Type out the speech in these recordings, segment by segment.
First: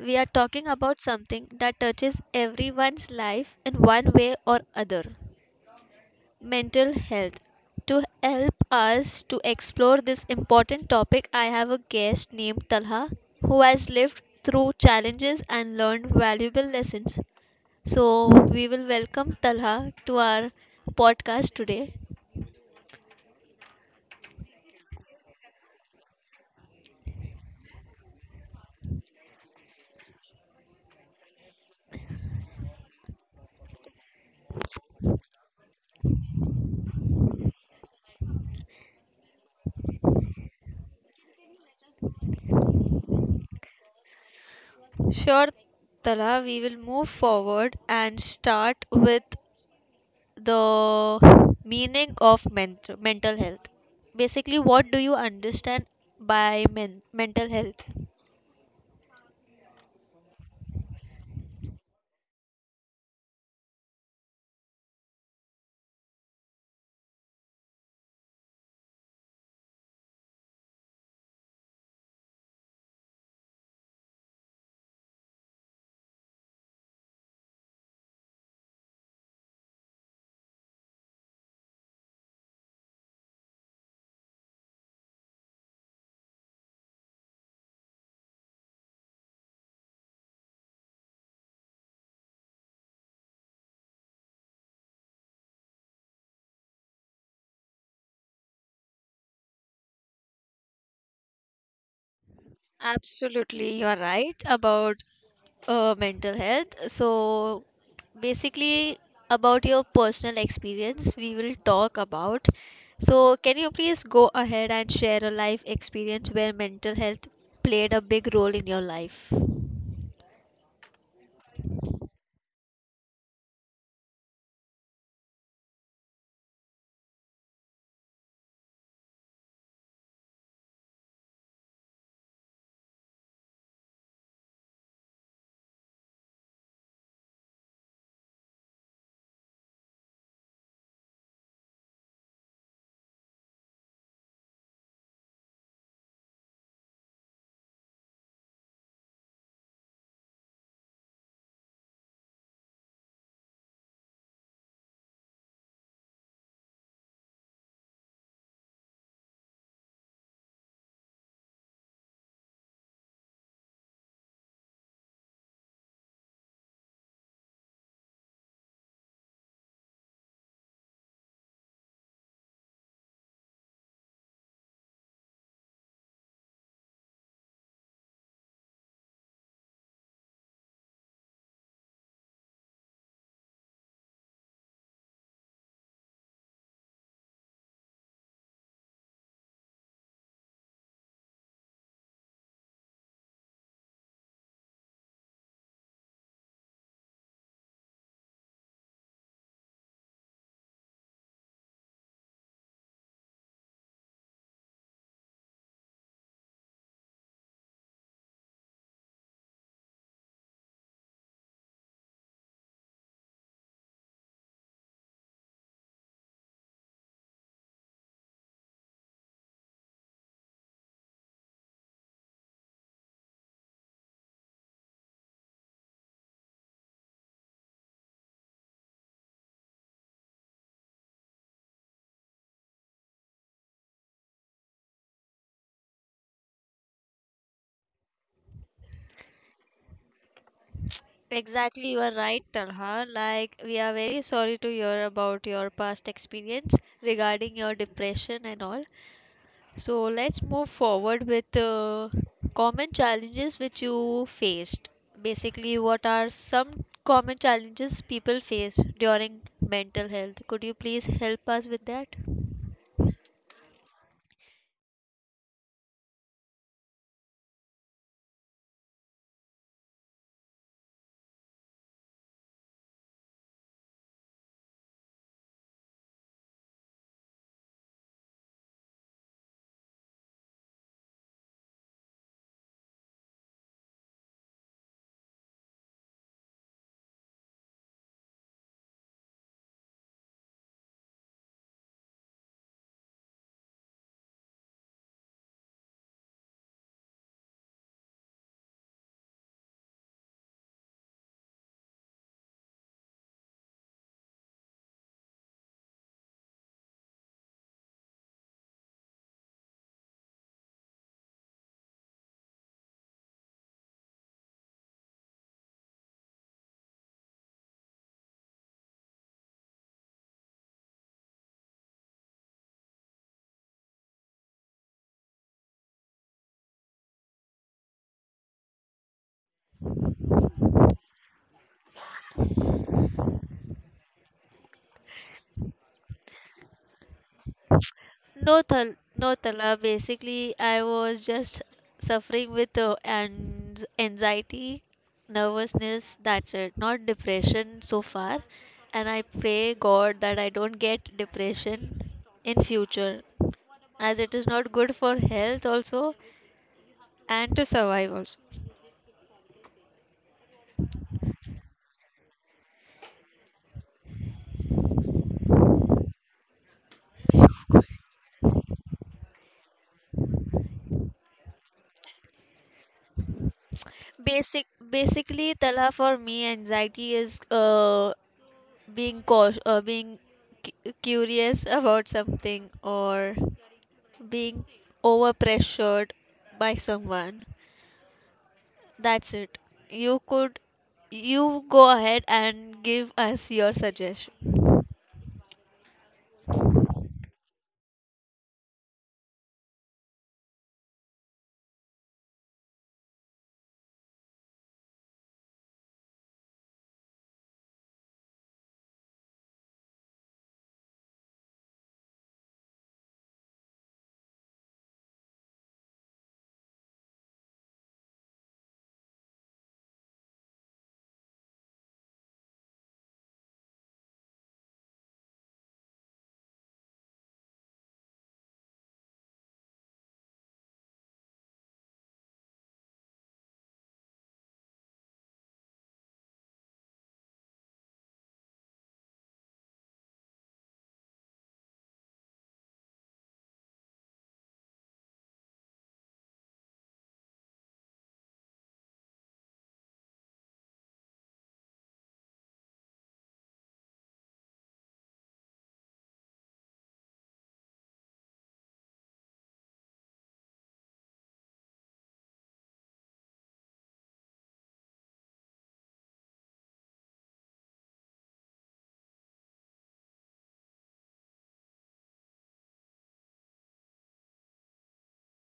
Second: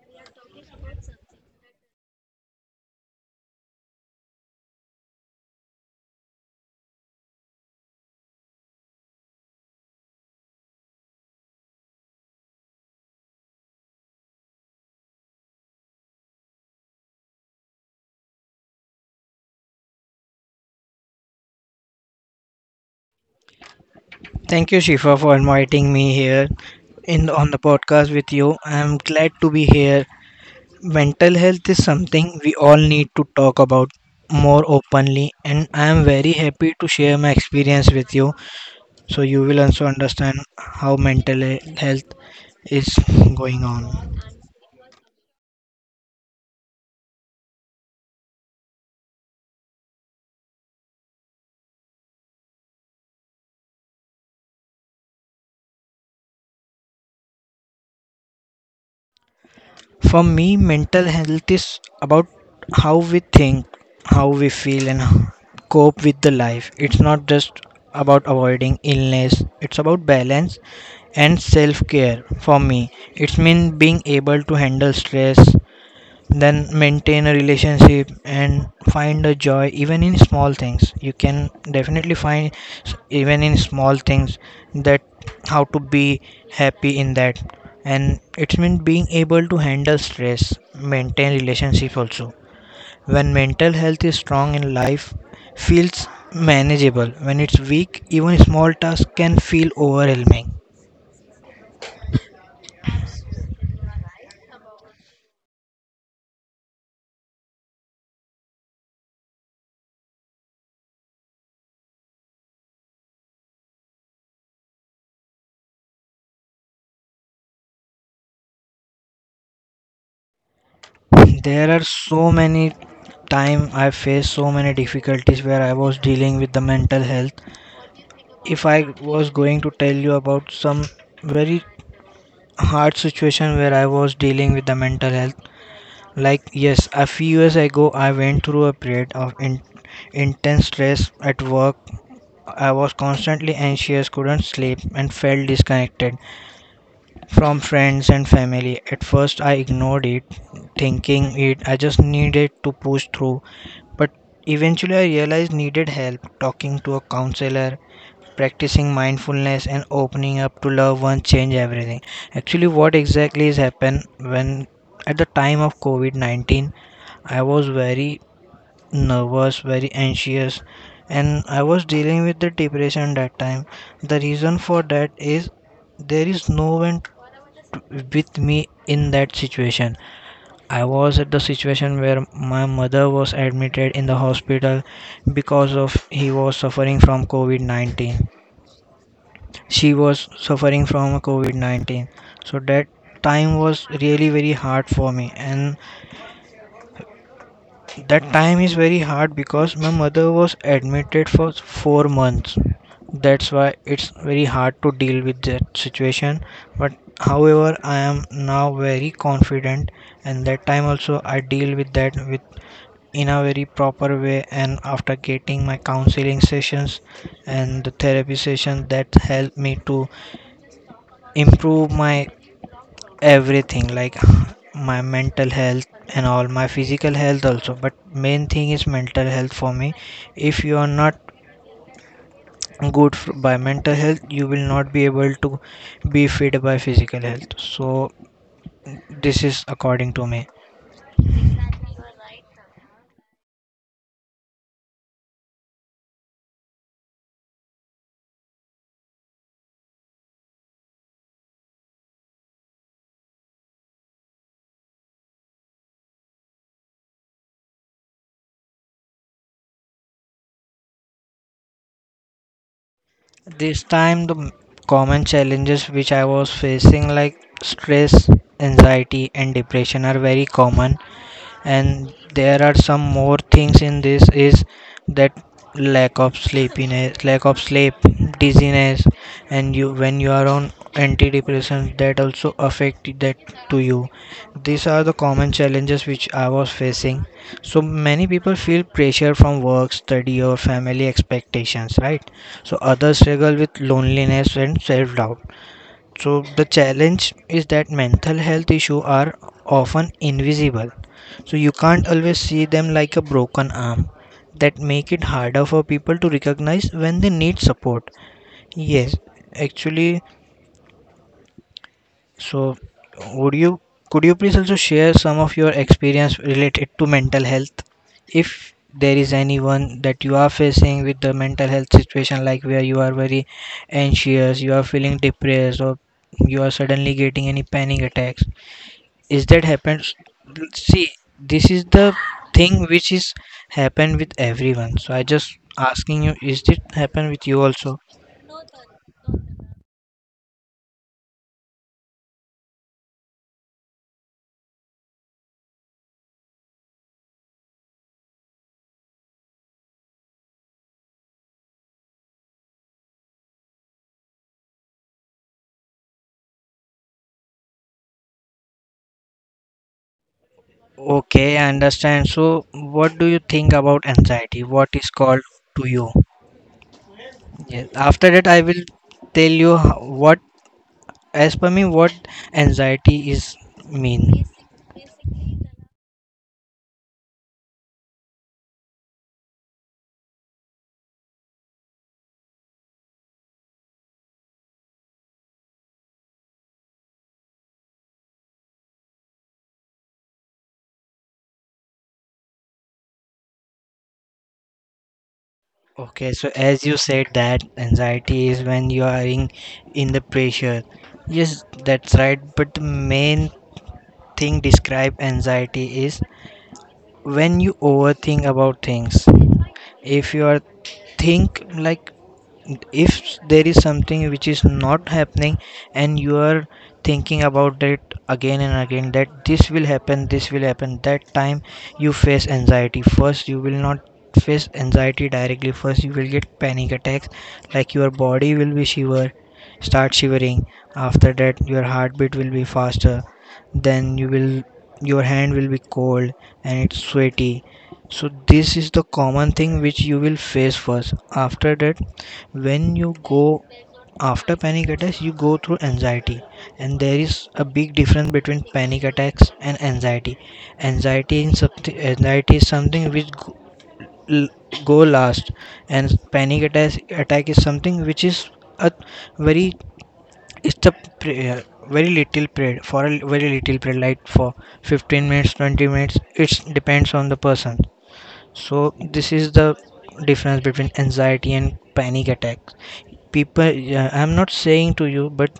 We are talking about something that touches everyone's life in one way or other, mental health. To help us to explore this important topic, I have a guest named Talha who has lived through challenges and learned valuable lessons. So, we will welcome Talha to our podcast today. Thank you, Shifa, for inviting me here in on the podcast with you. I'm glad to be here. Mental health is something we all need to talk about more openly, and I am very happy to share my experience with you, so you will also understand how mental health is going on. Sure, Tala, we will move forward and start with the meaning of mental health. Basically, what do you understand by mental health? For me, mental health is about how we think, how we feel, and cope with the life. It's not just about avoiding illness, it's about balance and self care. For me, it's mean being able to handle stress, then maintain a relationship and find a joy even in small things. You can definitely find even in small things that how to be happy in that. And it's mean being able to handle stress, maintain relationship also. When mental health is strong, in life feels manageable. When it's weak, even small tasks can feel overwhelming. Absolutely, you are right about mental health. So, basically, about your personal experience, we will talk about. So, can you please go ahead and share a life experience where mental health played a big role in your life? There are so many time I faced so many difficulties where I was dealing with the mental health. If I was going to tell you about some very hard situation where I was dealing with the mental health, like, yes, a few years ago I went through a period of intense stress at work. I was constantly anxious, couldn't sleep, and felt disconnected from friends and family. At first, I ignored it, thinking it I just needed to push through. But eventually, I realized needed help talking to a counselor, practicing mindfulness, and opening up to loved ones change everything. Actually, what exactly has happened when at the time of COVID-19, I was very nervous, very anxious, and I was dealing with the depression that time. The reason for that is there is no one with me in that situation. I was at the situation where my mother was admitted in the hospital because of he was suffering from COVID-19. She was suffering from COVID-19. So that time was really very hard for me. And that time is very hard because my mother was admitted for 4 months. That's why it's very hard to deal with that situation. But however, I am now very confident, and that time also I deal with that with in a very proper way. And after getting my counseling sessions and the therapy session, that helped me to improve my everything, like my mental health and all my physical health also. But main thing is mental health for me. If you are not good by mental health, you will not be able to be fit by physical health. So this is according to me. Exactly, you are right, Talha. Like, we are very sorry to hear about your past experience regarding your depression and all. So, let's move forward with common challenges which you faced. Basically, what are some common challenges people face during mental health? Could you please help us with that? This time, the common challenges which I was facing like stress, anxiety, and depression are very common. And there are some more things in this is that lack of sleepiness, lack of sleep, dizziness, and you when you are on antidepressants that also affect that to you. These are the common challenges which I was facing. So many people feel pressure from work, study, or family expectations, right? So others struggle with loneliness and self doubt. So the challenge is that mental health issues are often invisible. So you can't always see them like a broken arm that make it harder for people to recognize when they need support. Yes, actually, so, would you could you please also share some of your experience related to mental health? If there is anyone that you are facing with the mental health situation, like where you are very anxious, you are feeling depressed, or you are suddenly getting any panic attacks, is that happens? See, this is the thing which is happen with everyone. So I just asking you, is it happen with you also? No, no, Tala. Basically, I was just suffering with anxiety, nervousness. That's it. Not depression so far. And I pray God that I don't get depression in future, as it is not good for health also and to survive also. Okay, I understand. So, what do you think about anxiety? What is called to you? Yes. After that, I will tell you what, as per me, what anxiety is mean. Basically, Tala, for me, anxiety is being cautious, being curious about something or being overpressured by someone. That's it. You could you go ahead and give us your suggestion. Okay, so as you said that anxiety is when you are in the pressure. Yes, that's right. But the main thing describe anxiety is when you overthink about things. If you are think like, if there is something which is not happening and you are thinking about it again and again that this will happen, this will happen, that time you face anxiety. First you will not face anxiety directly. First you will get panic attacks, like your body will be shiver, start shivering. After that, your heartbeat will be faster. Then your hand will be cold and it's sweaty. So this is the common thing which you will face first. After that, when you go after panic attacks, you go through anxiety. And there is a big difference between panic attacks and anxiety. Anxiety is something which go l- go last. And panic attack is something which is a very, it's a prayer very little period, for a very little period, like for 15 minutes, 20 minutes. It depends on the person. So this is the difference between anxiety and panic attack. People Yeah, I'm not saying to you, but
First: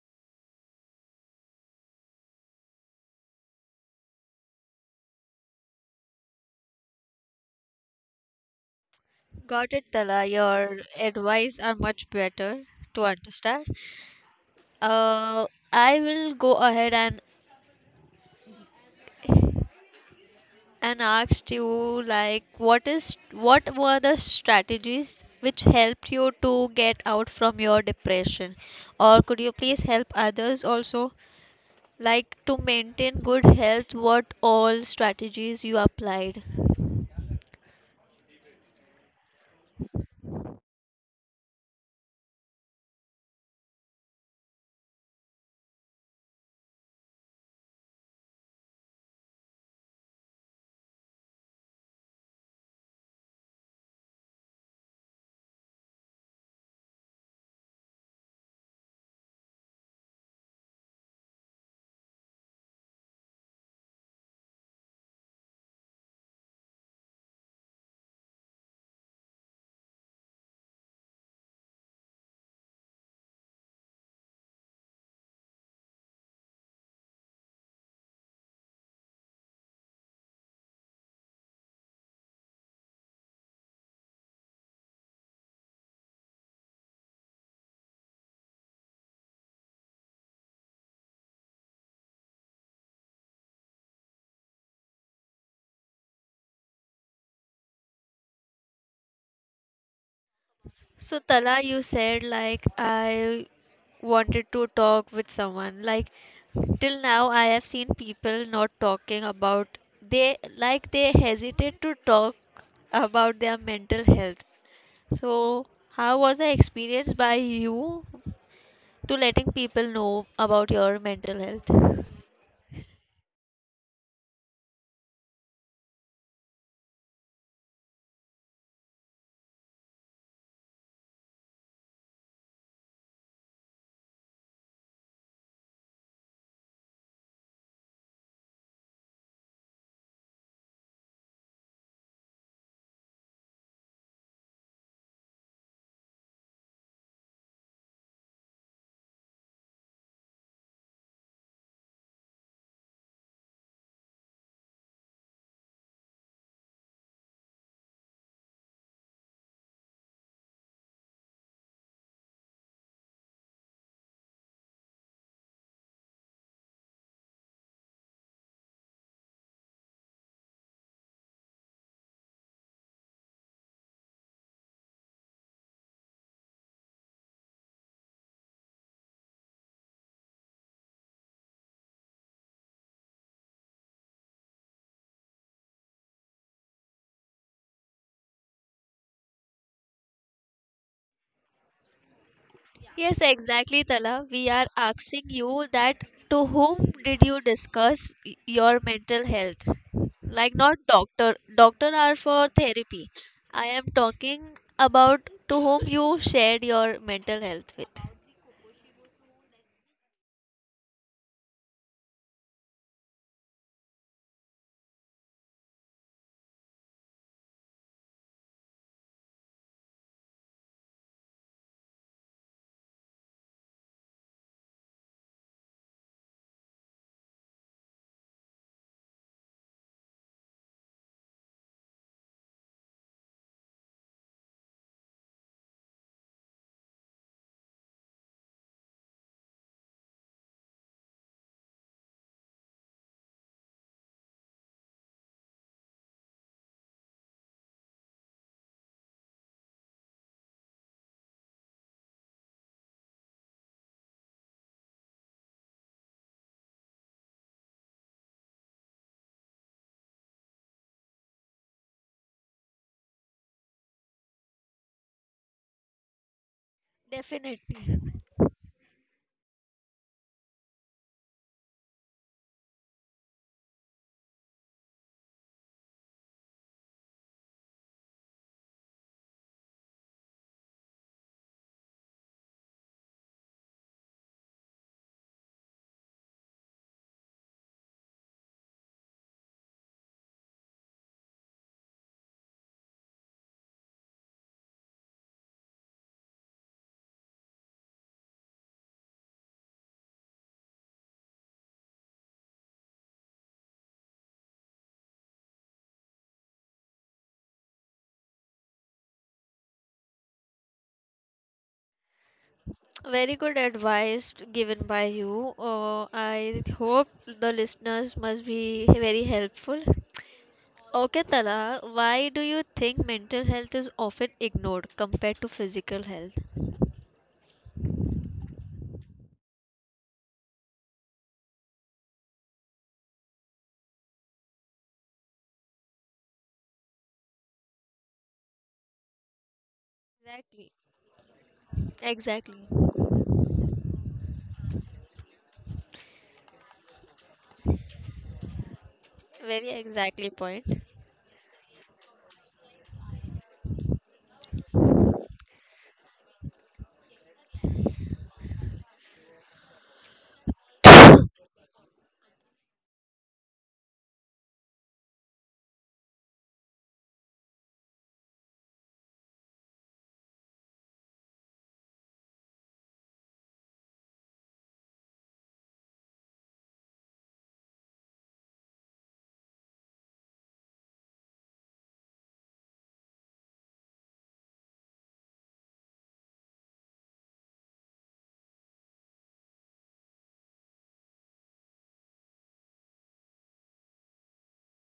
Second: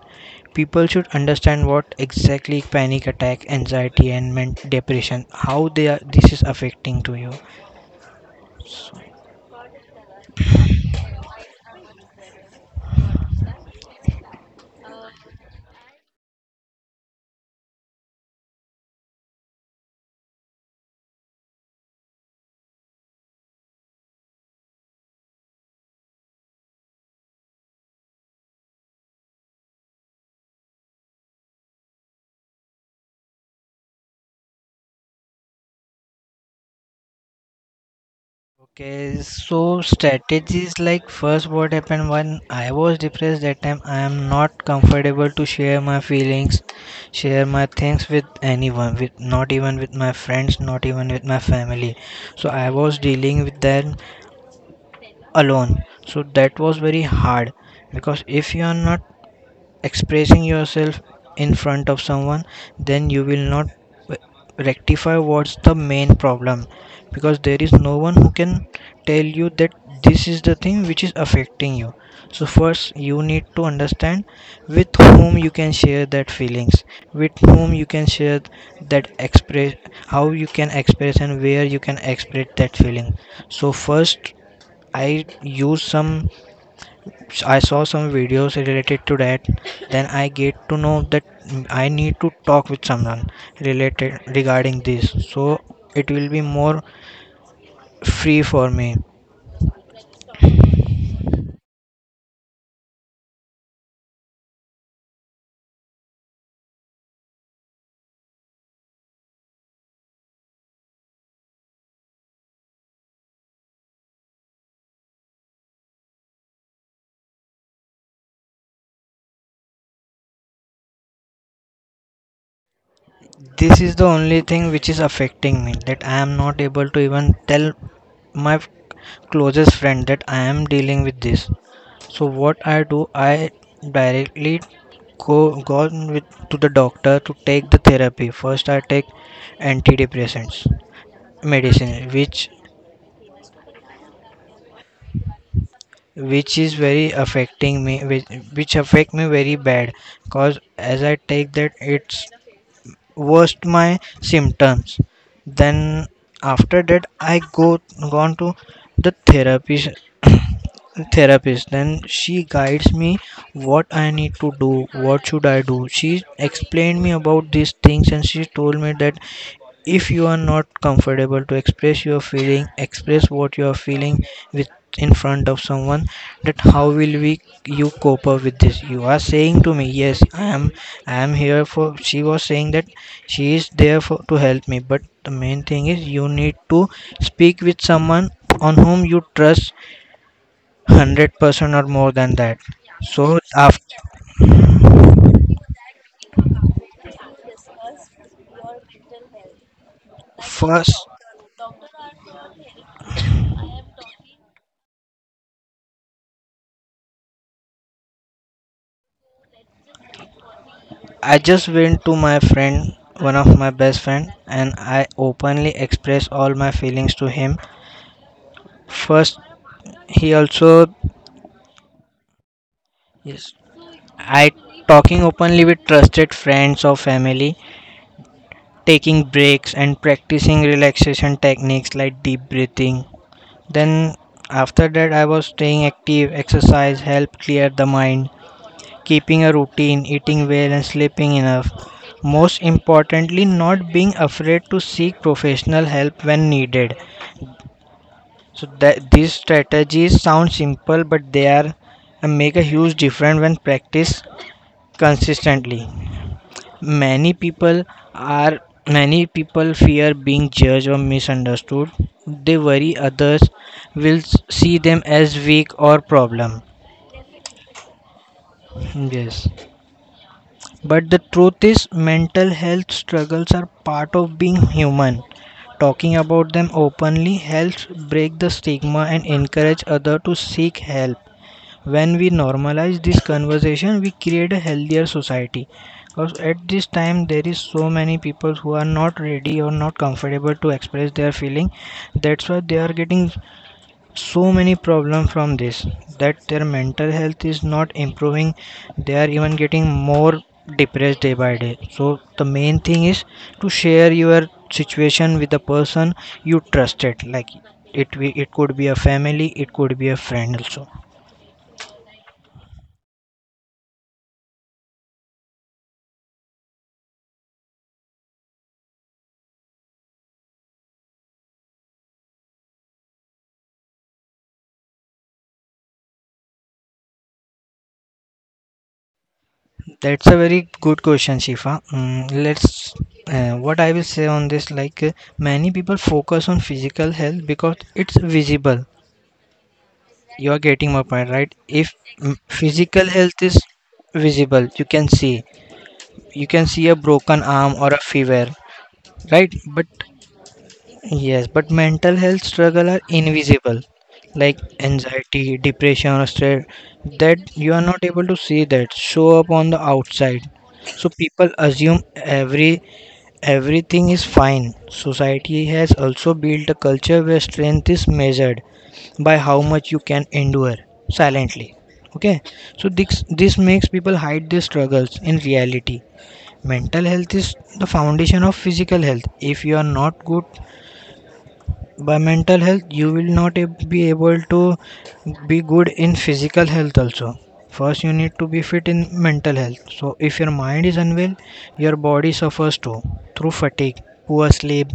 people should understand what exactly panic attack, anxiety, and depression, how they are, this is affecting to you. Got it, Tala. Your advice are much better to understand. Uh, I will go ahead and ask you like what were the strategies which helped you to get out from your depression, or could you please help others also like to maintain good health, what all strategies you applied? Okay, so strategies like, first what happened when I was depressed, that time I am not comfortable to share my feelings, share my things with anyone, with not even with my friends, not even with my family. So I was dealing with them alone. So that was very hard. Because if you are not expressing yourself in front of someone, then you will not rectify what's the main problem, because there is no one who can tell you that this is the thing which is affecting you. So first you need to understand with whom you can share that feelings, with whom you can share, that express, how you can express and where you can express that feeling. So first i use some I saw some videos related to that. Then I get to know that I need to talk with someone related regarding this. So it will be more free for me. So Tala, you said like I wanted to talk with someone. Like till now, I have seen people not talking about, they like they hesitate to talk about their mental health. So how was the experience by you to letting people know about your mental health? This is the only thing which is affecting me, that I am not able to even tell my closest friend that I am dealing with this. So what I do, I directly go gone with to the doctor to take the therapy. First I take antidepressants medicine, which is very affecting me, which affect me very bad. Cause as I take that, it's worst my symptoms. Then after that I go gone to the therapist therapist. Then she guides me what I need to do, what should I do. She explained me about these things, and she told me that, if you are not comfortable to express your feeling, express what you are feeling with in front of someone. That how will we you cope up with this? You are saying to me, yes, I am. I am here for. She was saying that she is there for to help me. But the main thing is you need to speak with someone on whom you trust 100% or more than that. Yes, So exactly, after Tala. We are asking you that to whom did you discuss your mental health? Like not first doctor. Doctor are for therapy. I am talking about to whom you shared your mental health with. I just went to my friend, one of my best friend, and I openly expressed all my feelings to him. First, he also, yes, I talking openly with trusted friends or family, taking breaks and practicing relaxation techniques like deep breathing. Then after that I was staying active, exercise help clear the mind, keeping a routine, eating well, and sleeping enough. Most importantly, not being afraid to seek professional help when needed. So that these strategies sound simple, but they are and make a huge difference when practiced consistently. Many people are many people fear being judged or misunderstood. They worry others will see them as weak or problem. Definitely. Yes. But the truth is, mental health struggles are part of being human. Talking about them openly helps break the stigma and encourage others to seek help. When we normalize this conversation, we create a healthier society. Because at this time, there is so many people who are not ready or not comfortable to express their feeling. That's why they are getting so many problems from this, that their mental health is not improving. They are even getting more depressed day by day. So the main thing is to share your situation with the person you trusted, like, it it could be a family, it could be a friend also. Very good advice given by you. I hope the listeners must be very helpful. Okay, Tala, why do you think mental health is often ignored compared to physical health? That's a very good question, Shifa. Let's what I will say on this, like many people focus on physical health because it's visible. You are Exactly. getting my point, right? If Exactly. physical health is visible, you can see. You can see a broken arm or a fever, right? Very But exactly point. yes, but mental health struggle are invisible, like anxiety, depression, or stress. That you are not able to see that show up on the outside. So people assume everything is fine. Society has also built a culture where strength is measured by how much you can endure silently. Okay, so this makes people hide their struggles in reality. Mental health is the foundation of physical health. If you are not good by mental health you will not be able to be good in physical health also. First you need to be fit in mental health, so if your mind is unwell your body suffers too, through fatigue, poor sleep,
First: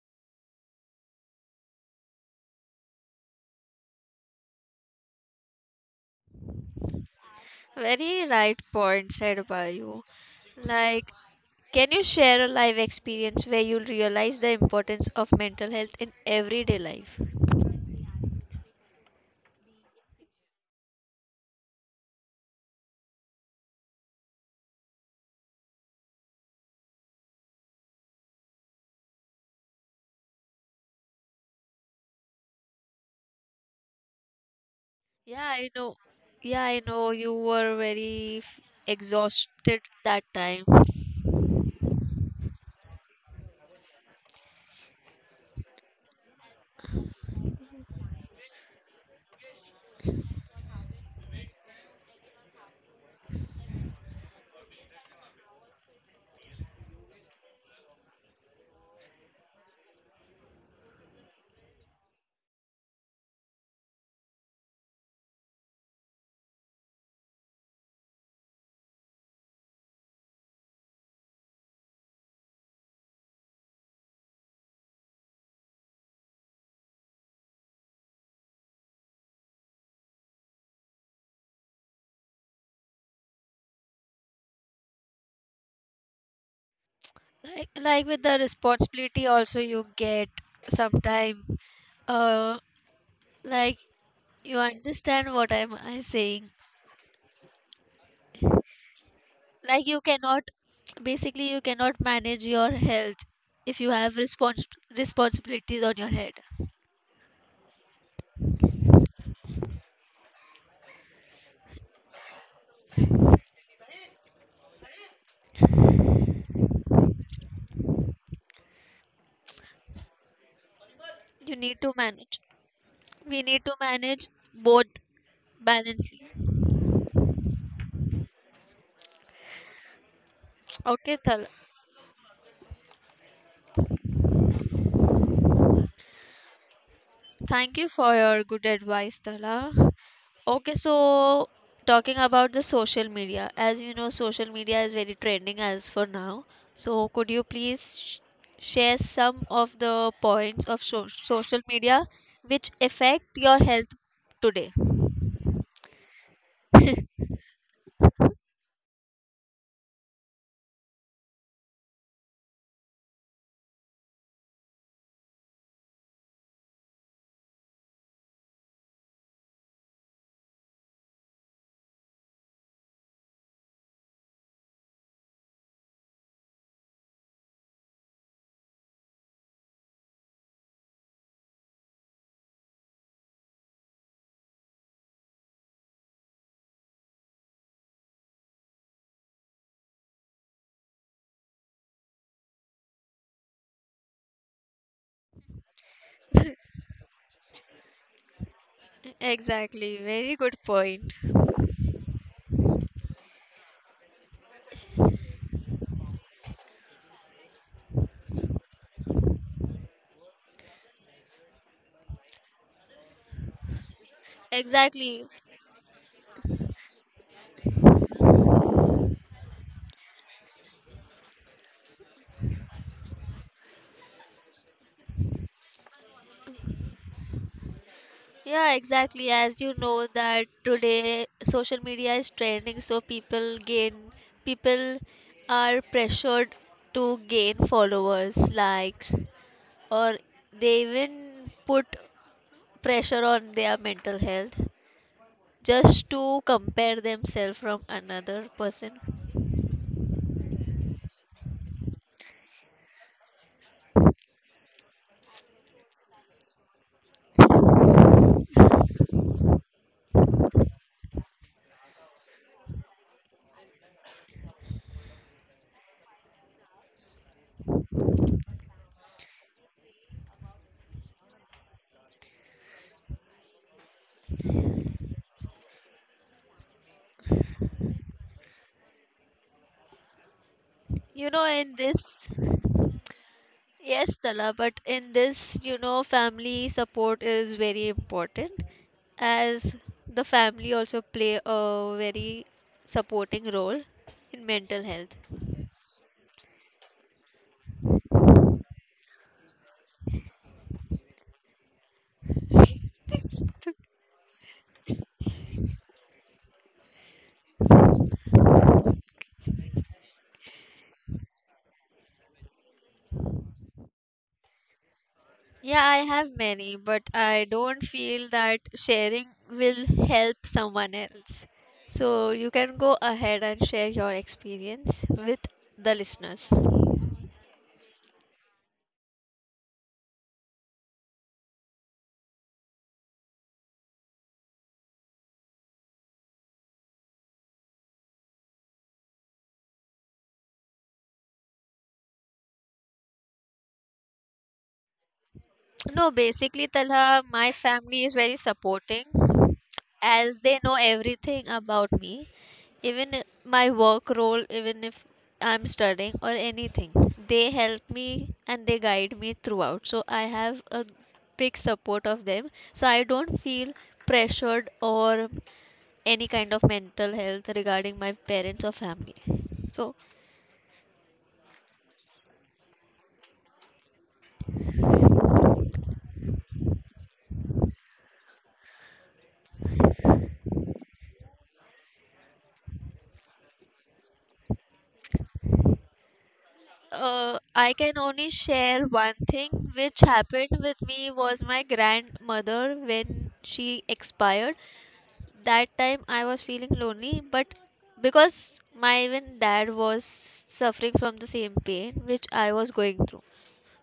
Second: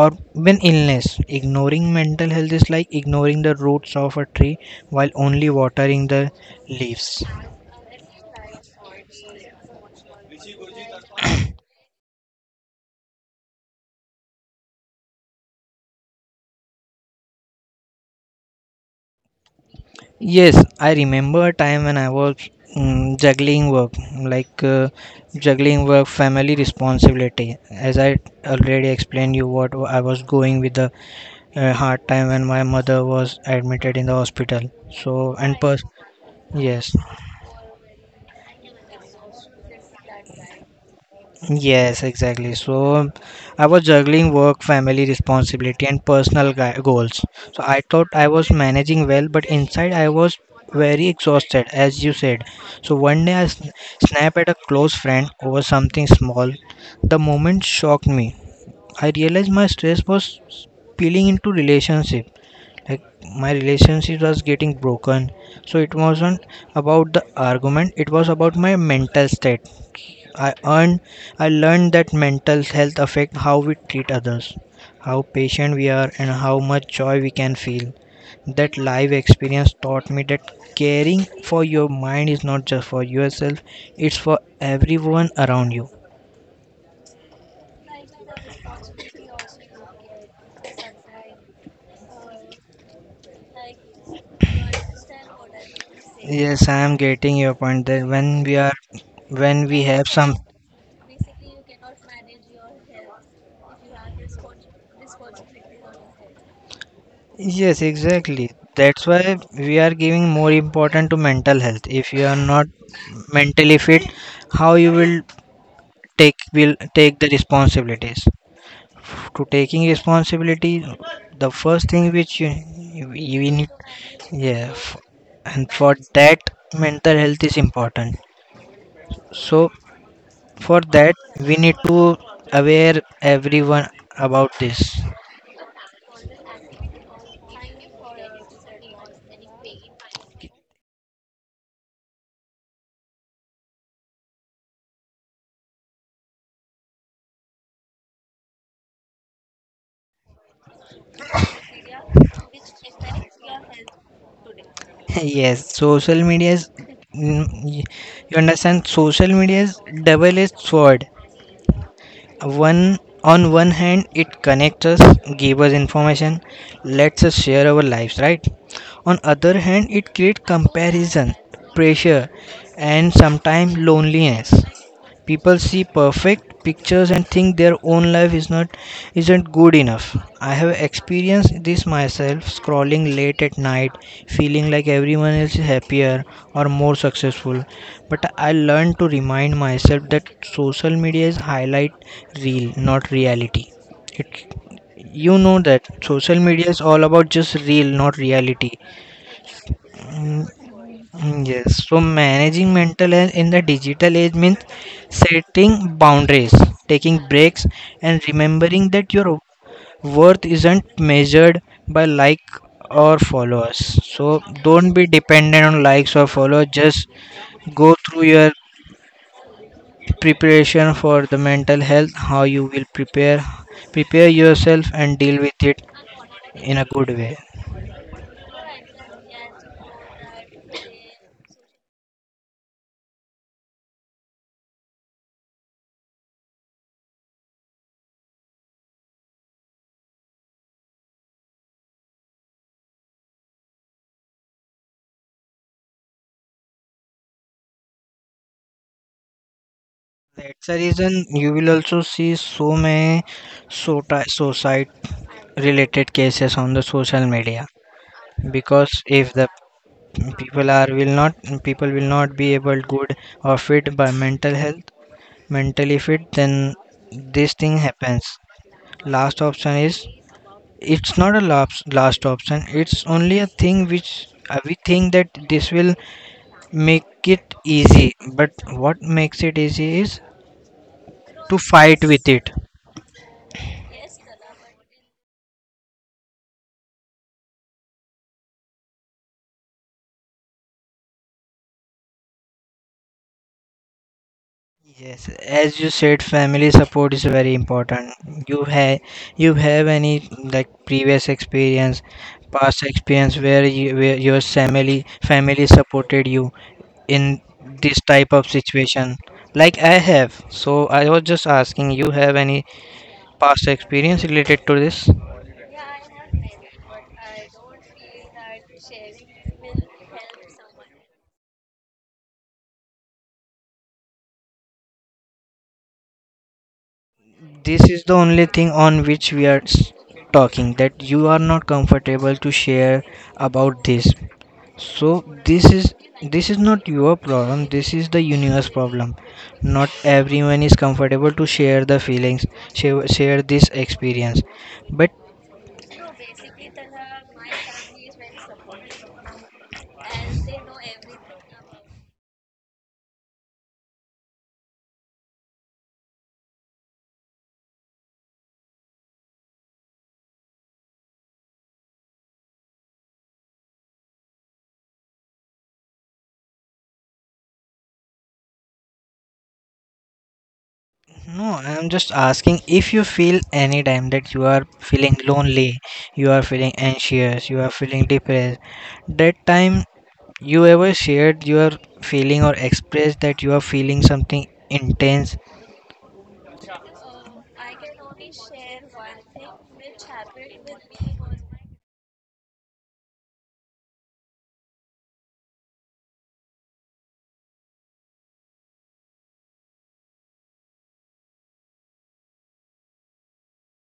or even illness. Ignoring mental health is like ignoring the roots of a tree while only watering the leaves. Very right point said by you. Like, can you share a live experience where you'll realize the importance of mental health in everyday life? Yes, I remember a time when I was juggling work, like uh, juggling work, family responsibility. As I already explained you what I was going with the hard time when my mother was admitted in the hospital. So Yeah, and I know. Yeah, I yes. know you were very exhausted that time. Yes, exactly. So I was juggling work, family responsibility, and personal goals. So I thought I was managing well, but inside I was very exhausted, as you said. So one day I snapped at a close friend over something small. The moment shocked me. I realized my stress was spilling into relationship. Like my relationship was getting broken. So it wasn't about the argument, it was about my mental state. I earned I learned that mental health affects how we treat others, how patient we are, and how much joy we can feel. That life experience taught me that caring for your mind is not just for yourself, it's for everyone around you. Like with the responsibility also you get sometime. Uh, like you understand what I'm saying. Yes, I am getting your point that when we are when we Like you have some. cannot basically you cannot manage your health if you have responsibilities on your head. Yes, exactly. That's why we are giving more important to mental health. If you are not mentally fit, how you will take the responsibilities. To taking responsibility, the you need first to thing manage which you you we need need, to manage yeah, both and for balancely. that mental health is important. So for that Okay, Tala. we need to aware everyone about this. Thank you for your good advice, Tala. Okay, so talking about the social media, as you know, social media is very trending as for now. So, could you please share some of the points of social media which affect your health today? Yes, social media is, mm, y- you understand, social media is double-edged sword. One on one hand, it connects us, gives us information, lets us share our lives, right? On other hand, it creates comparison, pressure, and sometimes loneliness. People see perfect pictures and think their own life is not isn't good enough. I have experienced this myself scrolling late at night, feeling like everyone else is happier or more successful. But I learned to remind myself that social media is highlight reel, not reality. It you know that social media is all about just real, not reality. Exactly, very good point. Mm, yes, so managing mental health in the digital age means setting boundaries, taking breaks, and remembering that your worth isn't measured by like or followers. So don't be Exactly. dependent on likes or followers. Just go through your preparation for the mental health, how you will prepare yourself and deal with it in a good way. Yeah, exactly. As you know that today social media is trending, so people are pressured to gain followers, likes, or they even put pressure on their mental health just to compare themselves from another person, That's the reason you will also see so many suicide related cases on the social media, because if the people are will not be able good or fit by mental health, mentally fit, then this thing happens. Last option is, it's not a last option, it's only a thing which we think that this will make it easy, but what makes it easy is you know, to in fight with this. it. Yes, Tala, but in this, family support is very important, as the family also play a very supporting role in mental health. Yes, as you said, family support is very important. You have you have any like previous experience, past experience where where your family supported you in this type of situation? Like I have. So I was just asking, you have any past experience related to this? Yeah, I have many, but I don't feel that sharing will help someone else. So you can go ahead and share your experience with the listeners. This is the only thing on which we are talking, that you are not comfortable to share about this. So this is, this is not your problem. This is the universe problem. Not everyone is comfortable to share the feelings, share this experience. But No, basically, Talha, my family is very supporting, as they know everything about me. Even my work role, even if I'm studying or anything, they help me and they guide me throughout. So I have a big support of them. So I don't feel pressured or any kind of mental health regarding my parents or family. So no, I'm just asking, if you feel any time that you are feeling lonely, you are feeling anxious, you are feeling depressed, that time, you ever shared your feeling or expressed that you are feeling something intense. uh, I can only share one thing, which happened with me, was my grandmother. When she expired, that time I was feeling lonely, but because my even dad was suffering from the same pain which I was going through.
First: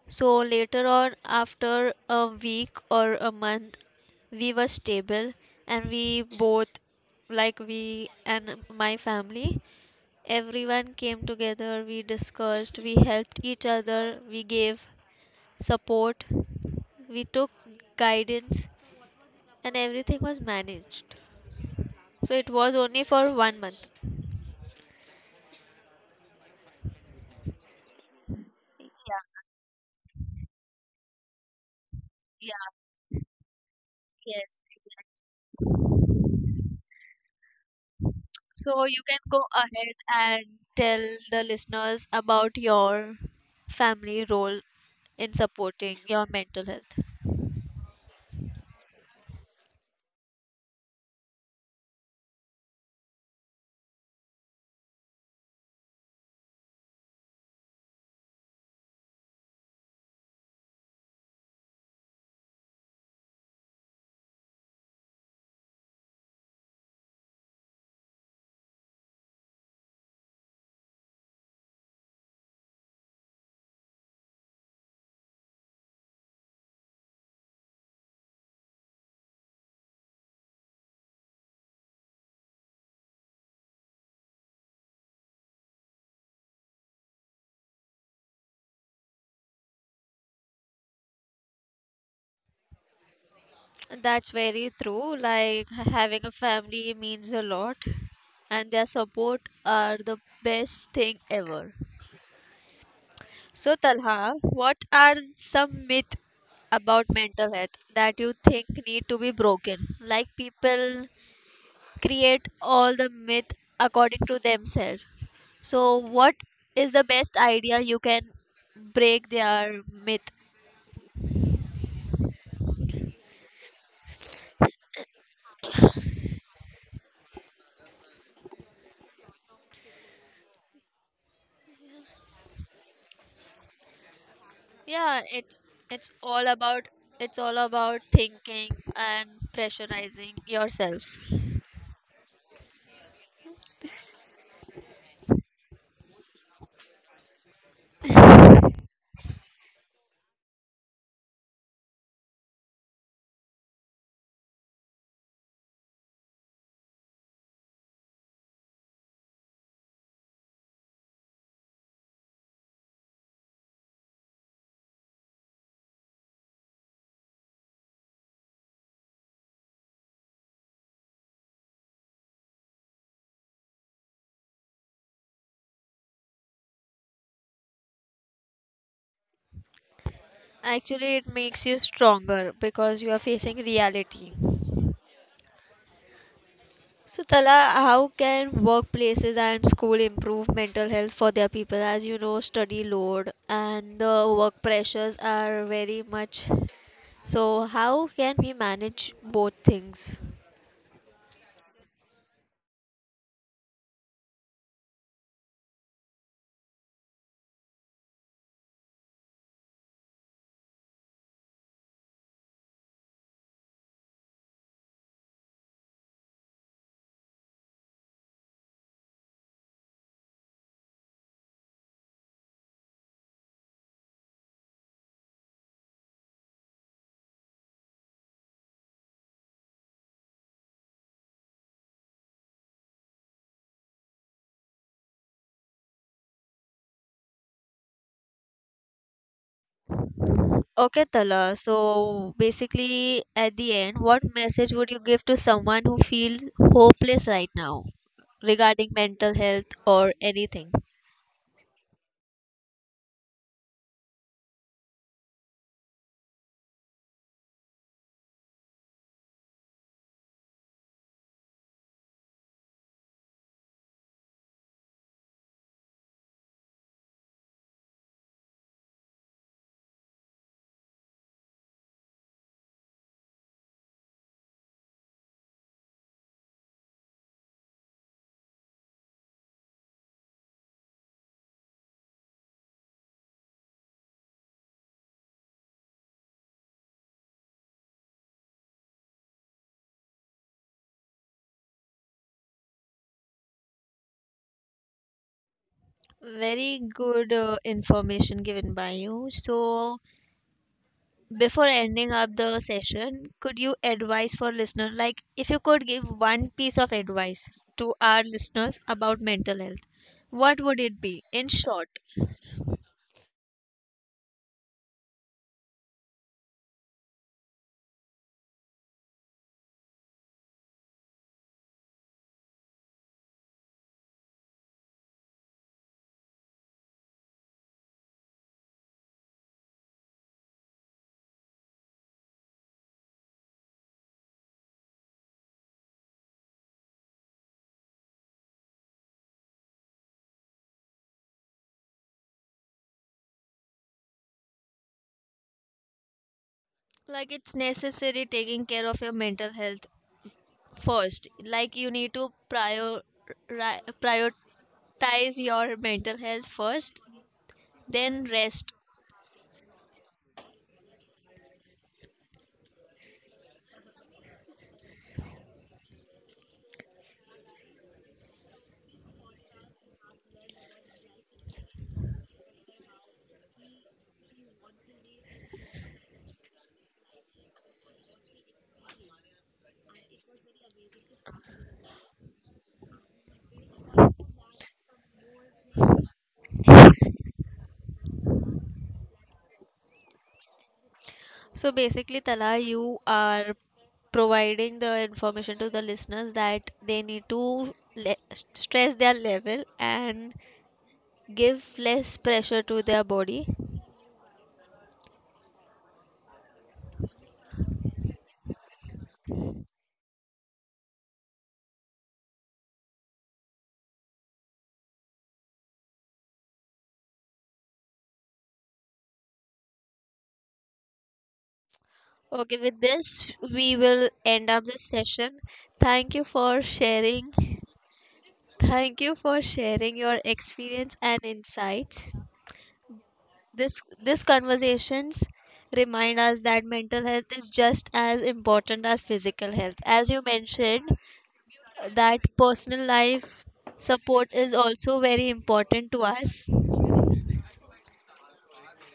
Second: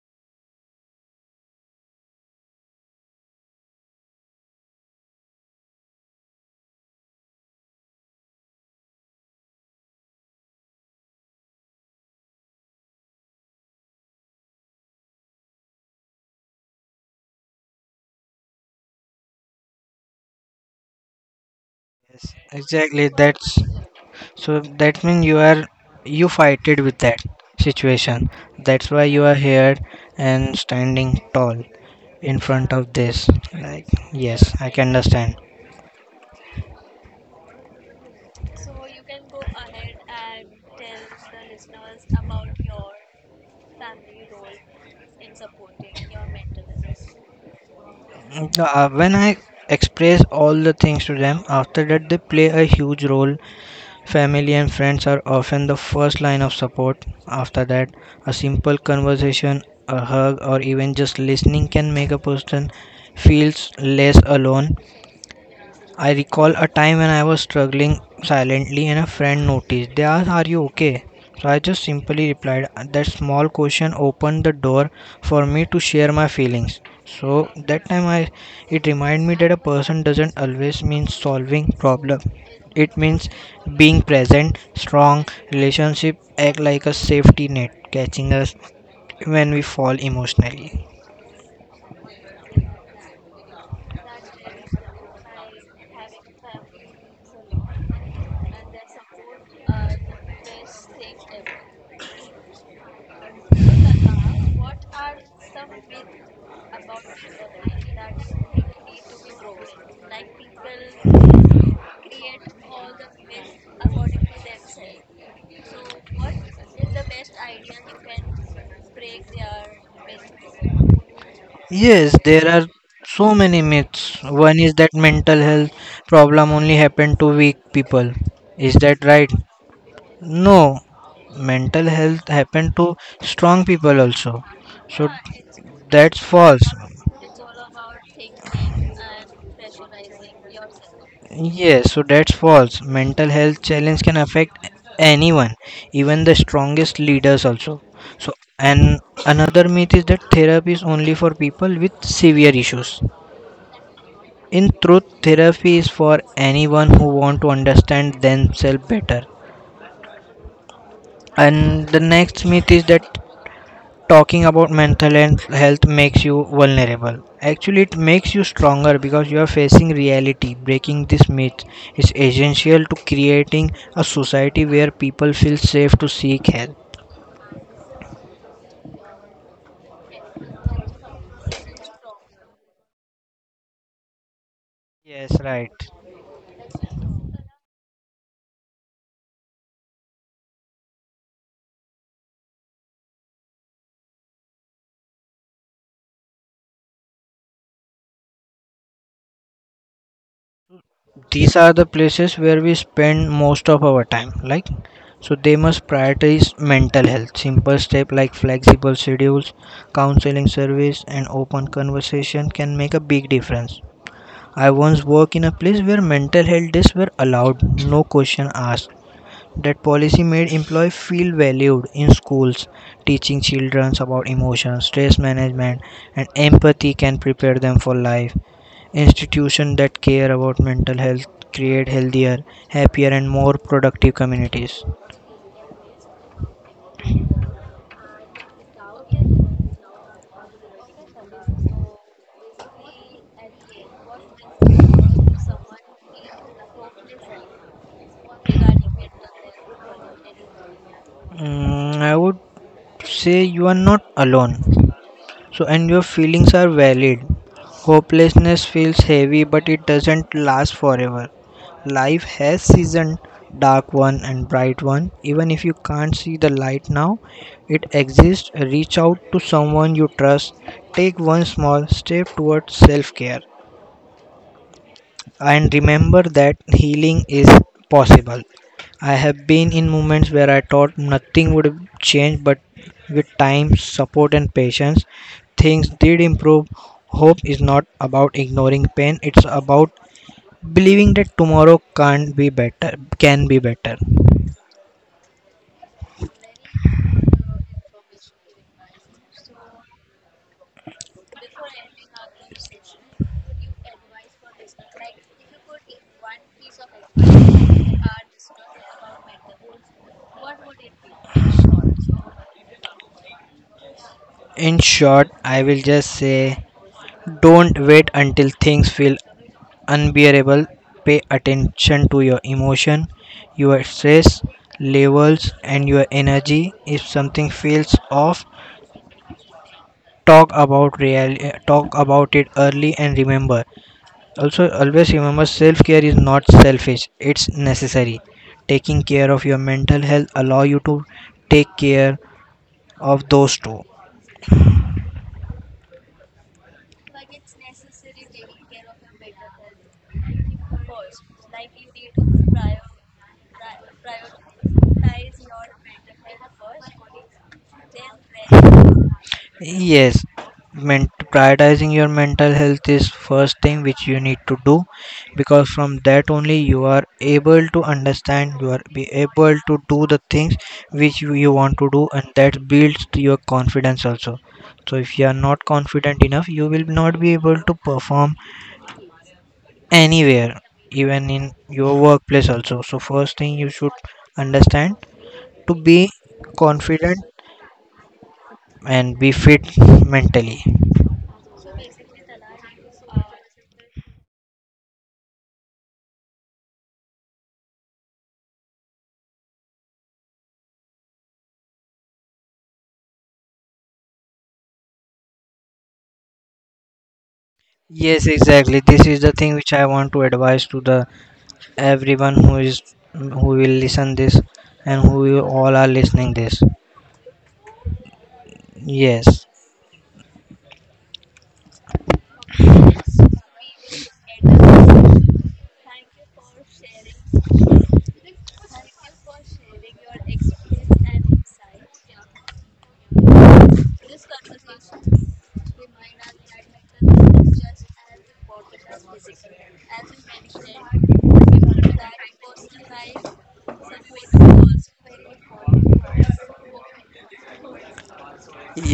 So later on, after a week or a month, we were stable and we both, like we and my family, everyone came together, we discussed, we helped each other, we gave support, we took guidance, and everything was managed. Yes, So it was only exactly. for That's. 1 month. So that means you are, you fighted with that situation. That's why Yeah, you are here and standing tall in yeah, front of this. Like yes, yes. I can Exactly. understand. So you can go ahead and tell the listeners about your family role in supporting your mental health. No, when I express all the things to them, after that they play a huge role. Family and friends are often the first line of support. After that, a simple conversation, a hug, or even just listening can make a person feels less alone. I recall a time when I was struggling silently and a friend noticed. They asked, "Are you okay?" So I just simply replied, that small question opened the door for me to share my feelings. So that time I, it reminded me that a person doesn't always mean solving problem. It means being present. Strong relationship act like a safety net, catching us when we fall emotionally. That's very true. Like having a family means a lot, and their support are the best thing ever. So, Talha, what are some myths about mental health that you think need to be broken? Like people create all the myth according to themselves. So, what is the best idea you can break their myth? Yes, there are so many myths. One is that mental health problem only happen to weak people. Is that right? No, mental health happen to strong people also. So Yeah, it's that's all false. about it's all about thinking and pressurizing yourself. Yes, so that's false. Mental health challenge can affect anyone, even the strongest leaders also. So, and another myth is that therapy is only for people with severe issues. In truth, therapy is for anyone who want to understand themselves better. And the next myth is that talking about mental health health makes you vulnerable. Actually, it makes you stronger because you are facing reality. Breaking this myth is essential to creating a society where people feel safe to seek help. Actually, it makes you stronger because you are facing reality. Yes, right. So, Tala, how can workplaces and school improve mental health for their people? As you know, study load and the work pressures are very much. So, how can we manage both things? These are the places where we spend most of our time, like, so they must prioritize mental health. Simple step like flexible schedules, counseling service, and open conversation can make a big difference. I once worked in a place where mental health days were allowed, no question asked. That policy made employees feel valued. In schools, teaching children about emotions, stress management, and empathy can prepare them for life. Institutions that care about mental health create healthier, happier, and more productive communities. Okay, Tala. So, basically, at the end, what message would you give to someone who feels hopeless right now regarding mental health or anything? Mm, I would say you are not alone. So, and your feelings are valid. Hopelessness feels heavy, but it doesn't last forever. Life has season, dark one and bright one. Even if you can't see the light now, it exists. Reach out to someone you trust. Take one small step towards self care, and remember that healing is possible. I have been in moments where I thought nothing would change, but with time, support, and patience, things did improve. Hope is not about ignoring pain, it's about believing that tomorrow can't be better, can be better. Very good information given by you. So, before ending up the session, could you advise for listener like if you could give one piece of advice to our listeners about mental health, what would it be in short? In short, I will just say, don't wait until things feel unbearable. Pay attention to your emotion, your stress levels, and your energy. If something feels off, talk about real talk about it early and remember. Also, always remember, self care is not selfish; it's necessary. Taking care of your mental health allow you to take care of those two. Like it's necessary taking care of your mental health first. Like you need to prioritize your mental health first, then rest. Yes, prioritizing your mental health is first thing which you need to do, because from that only you are able to understand, you are be able to do the things which you want to do, and that builds to your confidence also. So if you are not confident enough, you will not be able to perform anywhere, even in your workplace also. So first thing you should understand, to be confident and be fit mentally. So basically, Tala, you are providing the information to the listeners that they need to stress their level and give less pressure to their body. Yes, exactly. This is the thing which I want to advise to the everyone who is, who will listen this and who you all are listening this. Yes. Okay, with this, we will end up this session. Thank you for sharing Thank you for sharing your experience and insight. This conversations remind us that mental health is just as important as physical health. As you mentioned, that personal life support is also very important to us.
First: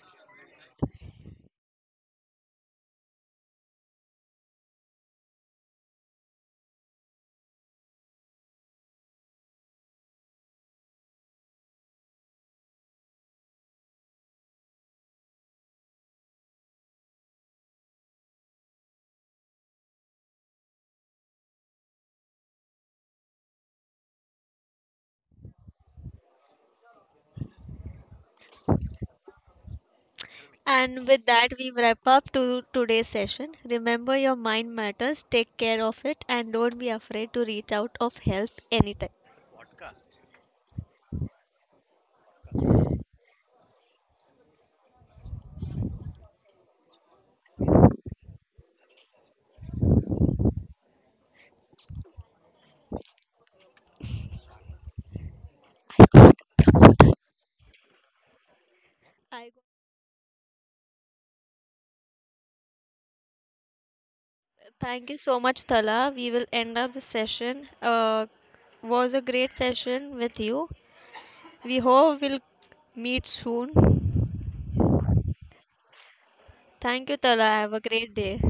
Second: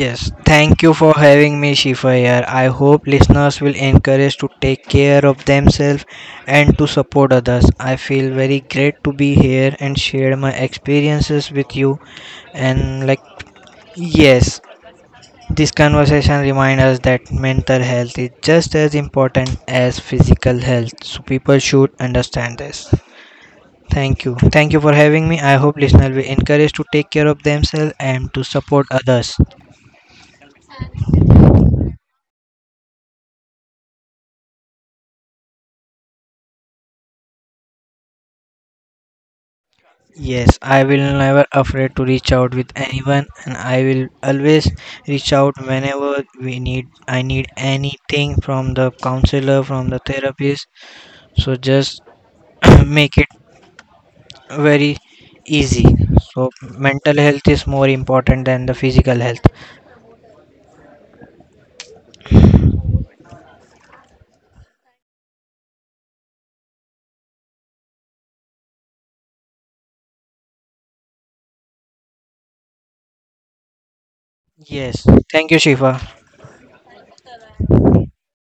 Yes. Thank you for having me, Shifa, here. I hope listeners will encourage to take care of themselves and to support others. I feel very great to be here and share my experiences with you, and like, yes. This conversation reminds us that mental health is just as important as physical health. So people should understand this. Thank you. Thank you for having me. I hope listeners will encourage to take care of themselves and to support others. And with that, we wrap up to today's session. Remember, your mind matters. Take care of it, and don't be afraid to reach out of help anytime. Yes, I will never afraid to reach out with anyone, and I will always reach out whenever we need I need anything from the counselor, from the therapist. So just make it very easy. So mental health is more important than the physical health. I Thank you so much, Tala. We will end up the session. Was a great session with you. We hope we'll meet soon. Yes. Thank you, Shifa. Thank you, Tala. Have a great day.